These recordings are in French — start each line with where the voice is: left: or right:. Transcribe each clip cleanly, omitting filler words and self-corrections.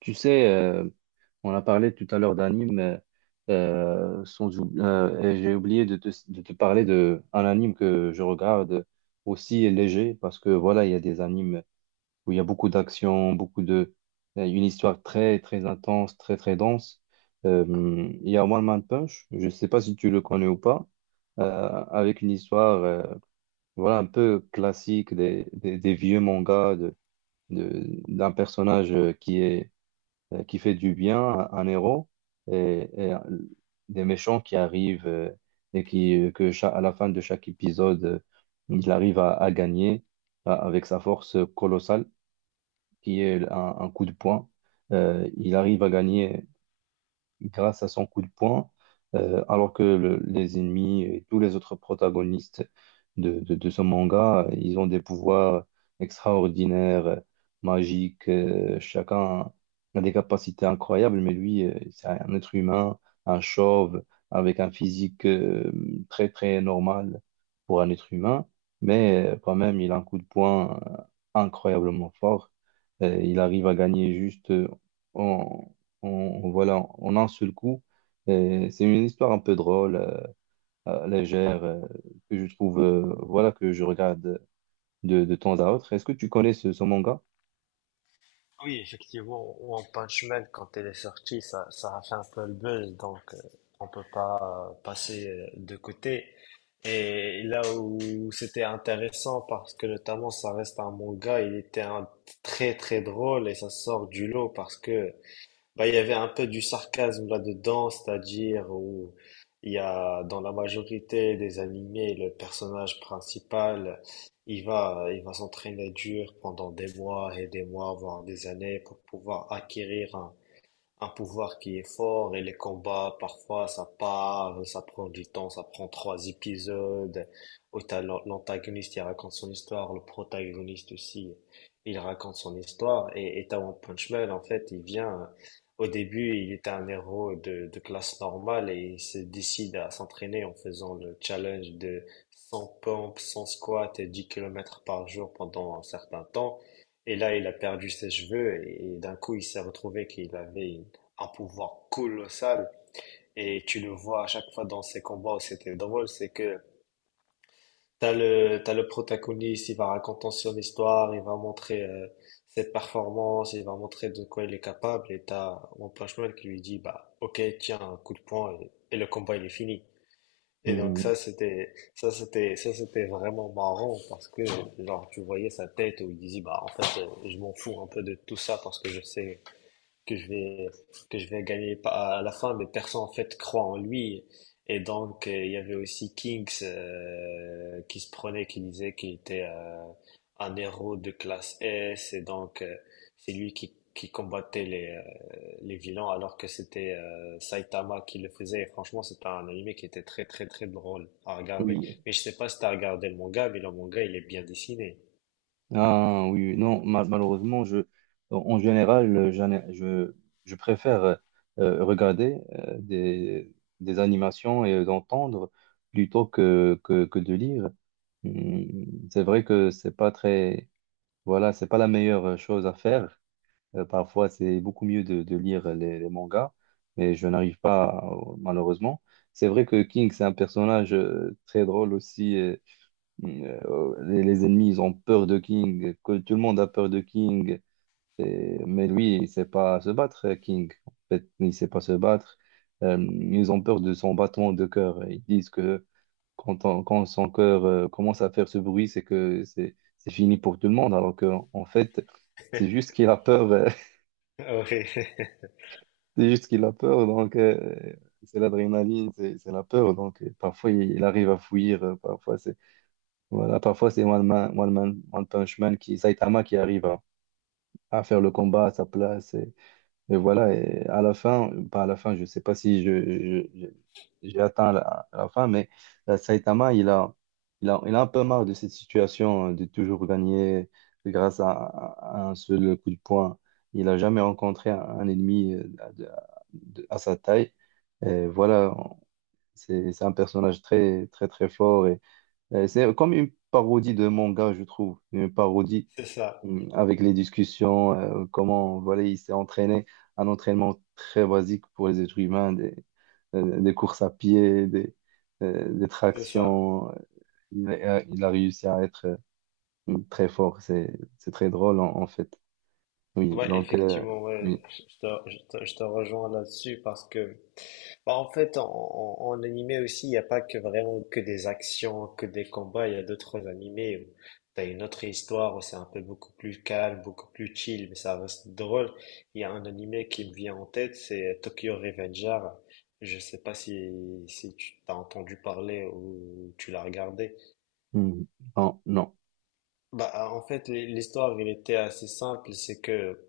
right: Tu sais, on a parlé tout à l'heure d'anime, sans et j'ai oublié de te parler d'un anime que je regarde aussi léger, parce que voilà, il y a des animes où il y a beaucoup d'action, une histoire très, très intense, très, très dense. Euh, il y a One Man Punch, je ne sais pas si tu le connais ou pas, avec une histoire, voilà, un peu classique des vieux mangas d'un personnage qui est qui fait du bien à un héros et, des méchants qui arrivent et qui à la fin de chaque épisode il arrive à gagner avec sa force colossale qui est un coup de poing. Il arrive à gagner grâce à son coup de poing, alors que les ennemis et tous les autres protagonistes de ce manga, ils ont des pouvoirs extraordinaires, magiques, chacun a des capacités incroyables, mais lui, c'est un être humain, un chauve, avec un physique très, très normal pour un être humain, mais quand même, il a un coup de poing incroyablement fort. Il arrive à gagner juste... voilà, en un seul coup. Et c'est une histoire un peu drôle, légère, que je trouve, voilà, que je regarde de temps à autre. Est-ce que tu connais ce manga?
left: Oui, effectivement, One Punch Man, quand elle est sortie, ça a fait un peu le buzz, donc on peut pas passer de côté. Et là où c'était intéressant, parce que notamment ça reste un manga, très très drôle et ça sort du lot parce que bah, il y avait un peu du sarcasme là-dedans, c'est-à-dire où il y a dans la majorité des animés, le personnage principal, il va s'entraîner dur pendant des mois et des mois, voire des années pour pouvoir acquérir un pouvoir qui est fort et les combats, parfois, ça part, ça prend du temps, ça prend trois épisodes. Où t'as l'antagoniste, il raconte son histoire, le protagoniste aussi, il raconte son histoire. Et t'as One Punch Man, en fait, il vient, au début, il était un héros de classe normale et il se décide à s'entraîner en faisant le challenge de 100 pompes, 100 squats et 10 km par jour pendant un certain temps. Et là, il a perdu ses cheveux et d'un coup, il s'est retrouvé qu'il avait un pouvoir colossal. Et tu le vois à chaque fois dans ces combats où c'était drôle, c'est que t'as le protagoniste, il va raconter son histoire, il va montrer cette performance, il va montrer de quoi il est capable, et t'as One Punch Man qui lui dit, bah, ok, tiens, un coup de poing, et le combat, il est fini. Et donc
right: Hmm.
left: ça, c'était vraiment marrant, parce que, genre, tu voyais sa tête où il disait, bah, en fait, je m'en fous un peu de tout ça, parce que je sais que je vais que je vais gagner pas à la fin, mais personne en fait croit en lui. Et donc il y avait aussi Kings qui se prenait, qui disait qu'il était un héros de classe S, et donc c'est lui qui combattait les vilains, alors que c'était Saitama qui le faisait. Et franchement, c'était un animé qui était très très très drôle à regarder.
right: Oui.
left: Mais je sais pas si t'as regardé le manga, mais le manga il est bien dessiné.
right: Ah oui, oui. Non, malheureusement, en général, je préfère regarder des animations et d'entendre plutôt que de lire. Hmm. C'est vrai que c'est pas très, voilà, c'est pas la meilleure chose à faire. Parfois, c'est beaucoup mieux de lire les mangas, mais je n'arrive pas, malheureusement. C'est vrai que King, c'est un personnage très drôle aussi. Oh, les ennemis, ils ont peur de King, que tout le monde a peur de King. Mais lui, il ne sait pas se battre, King. En fait, il ne sait pas se battre. Ils ont peur de son battement de cœur. Ils disent que quand son cœur commence à faire ce bruit, c'est que c'est fini pour tout le monde. Alors qu'en fait, c'est juste qu'il a peur. C'est juste qu'il a peur, donc c'est l'adrénaline, c'est la peur. Donc parfois il arrive à fuir, parfois c'est voilà, parfois c'est One Punch Man qui Saitama qui arrive à faire le combat à sa place. Et voilà, et à la fin, pas à la fin, je sais pas si j'ai atteint la fin, mais Saitama, il a un peu marre de cette situation de toujours gagner grâce à un seul coup de poing. Il a jamais rencontré un ennemi de- à sa taille. Et voilà, c'est un personnage très, très, très fort. Et c'est comme une parodie de manga, je trouve. Une parodie.
left: Oui, c'est ça,
right: Mm, avec les discussions, comment voilà, il s'est entraîné, un entraînement très basique pour les êtres humains, des courses à pied, des
left: c'est ça.
right: tractions. Il a, il a réussi à être très fort, c'est très drôle en, en fait. Oui,
left: Ouais,
right: donc,
left: effectivement, ouais,
right: oui.
left: je te rejoins là-dessus parce que, bah, en fait, en animé aussi, il n'y a pas que vraiment que des actions, que des combats, il y a d'autres animés où tu une autre histoire où c'est un peu beaucoup plus calme, beaucoup plus chill, mais ça reste drôle. Il y a un animé qui me vient en tête, c'est Tokyo Revenger. Je sais pas si, si tu t'as entendu parler ou tu l'as regardé.
right: Mm. Non, non.
left: Bah, en fait, l'histoire, elle était assez simple, c'est que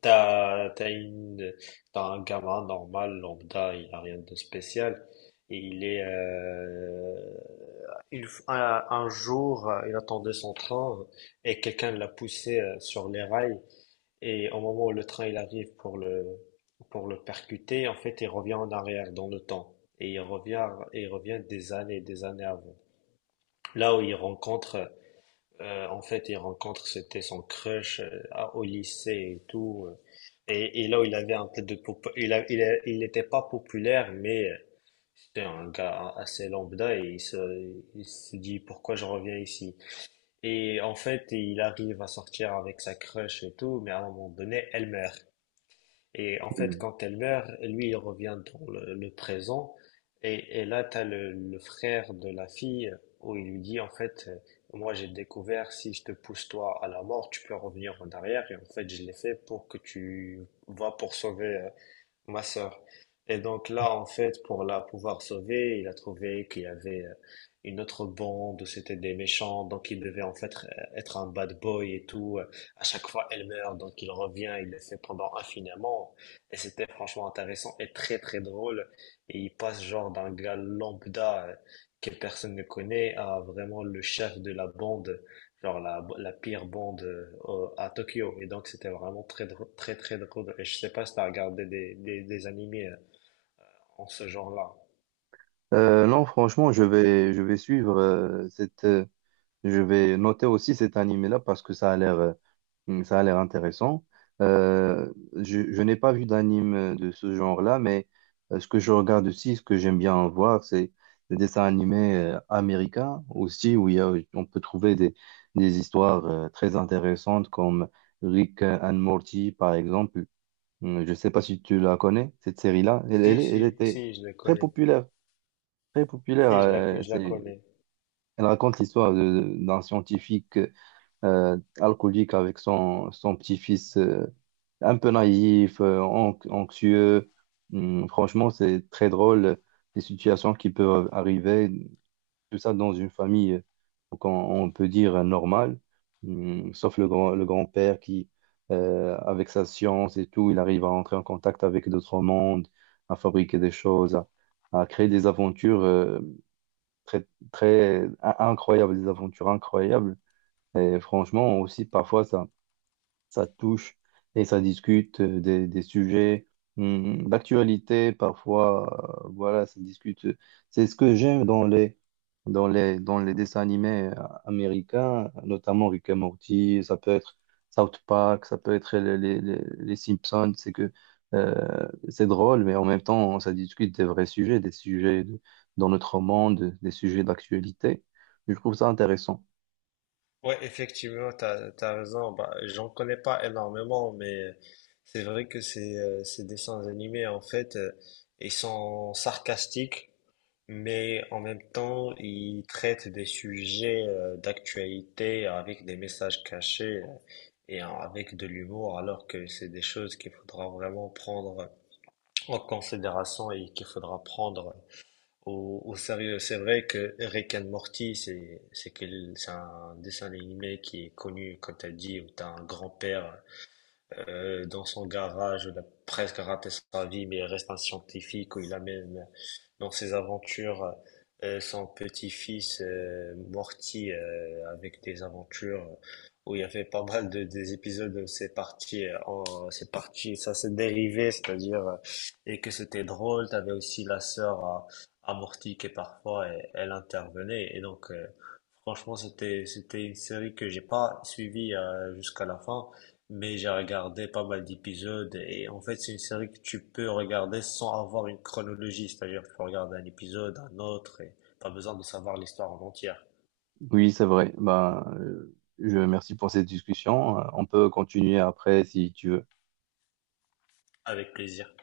left: T'as, t'as une, t'as un gamin normal, lambda, il n'a rien de spécial. Et il est, il, un jour, il attendait son train et quelqu'un l'a poussé sur les rails. Et au moment où le train il arrive pour le percuter, en fait, il revient en arrière dans le temps. Et il revient des années et des années avant. Là où il rencontre en fait, c'était son crush au lycée et tout. Et là, il avait un peu de... pop- Il a, il a- il n'était pas populaire, mais c'était un gars assez lambda et il se dit pourquoi je reviens ici. Et en fait, il arrive à sortir avec sa crush et tout, mais à un moment donné, elle meurt. Et en fait,
right: Mm.
left: quand elle meurt, lui, il revient dans le présent. Et là, tu as le frère de la fille où il lui dit, en fait, moi, j'ai découvert, si je te pousse toi à la mort, tu peux revenir en arrière. Et en fait, je l'ai fait pour que tu vas pour sauver ma sœur. Et donc là, en fait, pour la pouvoir sauver, il a trouvé qu'il y avait une autre bande, c'était des méchants, donc il devait en fait être un bad boy et tout. À chaque fois, elle meurt, donc il revient, il le fait pendant infiniment. Et c'était franchement intéressant et très très drôle. Et il passe genre d'un gars lambda que personne ne connaît à vraiment le chef de la bande genre la pire bande à Tokyo. Et donc, c'était vraiment très, très drôle. Et je sais pas si t'as regardé des animés en ce genre-là.
right: Non, franchement, je vais suivre cette. Je vais noter aussi cet animé-là parce que ça a l'air. Hmm. Ça a l'air intéressant. Euh, je n'ai pas vu d'anime de ce genre-là, mais ce que je regarde aussi, ce que j'aime bien voir, c'est les dessins animés américains aussi, où il y a, on peut trouver des histoires très intéressantes comme Rick and Morty, par exemple. Hmm. Je ne sais pas si tu la connais, cette série-là.
left: Si,
right: Elle
left: si,
right: était
left: si, je le
right: très
left: connais.
right: populaire, très populaire.
left: Si, je la, je la connais.
right: Elle raconte l'histoire d'un scientifique alcoolique avec son, son petit-fils un peu naïf, anxieux. Franchement, c'est très drôle les situations qui peuvent arriver, tout ça dans une famille, donc on peut dire normale, hum, sauf le grand, le grand-père qui, avec sa science et tout, il arrive à entrer en contact avec d'autres mondes, à fabriquer des choses, à créer des aventures très, incroyables, des aventures incroyables. Et franchement, aussi, parfois, ça touche et ça discute des sujets d'actualité. Parfois, voilà, ça discute. C'est ce que j'aime dans les, dans les, dans les dessins animés américains, notamment Rick et Morty, ça peut être South Park, ça peut être les Simpsons. C'est que c'est drôle, mais en même temps, ça discute des vrais sujets, dans notre monde, des sujets d'actualité. Je trouve ça intéressant.
left: Ouais, effectivement, t'as raison. Bah, j'en connais pas énormément, mais c'est vrai que ces dessins animés, en fait, ils sont sarcastiques. Mais en même temps, il traite des sujets d'actualité avec des messages cachés et avec de l'humour, alors que c'est des choses qu'il faudra vraiment prendre en considération et qu'il faudra prendre au sérieux. C'est vrai que Rick and Morty, c'est un dessin animé qui est connu, comme tu as dit, où tu as un grand-père dans son garage, il a presque raté sa vie, mais il reste un scientifique où il amène dans ses aventures son petit-fils Morty avec des aventures où il y avait pas mal de des épisodes où c'est parti en c'est parti ça s'est dérivé c'est-à-dire et que c'était drôle t'avais aussi la sœur à Morty qui parfois elle, elle intervenait et donc Franchement, c'était une série que j'ai pas suivie jusqu'à la fin, mais j'ai regardé pas mal d'épisodes et en fait, c'est une série que tu peux regarder sans avoir une chronologie, c'est-à-dire que tu peux regarder un épisode, un autre et pas besoin de savoir l'histoire en entière.
right: Oui, c'est vrai. Ben, je merci pour cette discussion. On peut continuer après si tu veux.
left: Avec plaisir.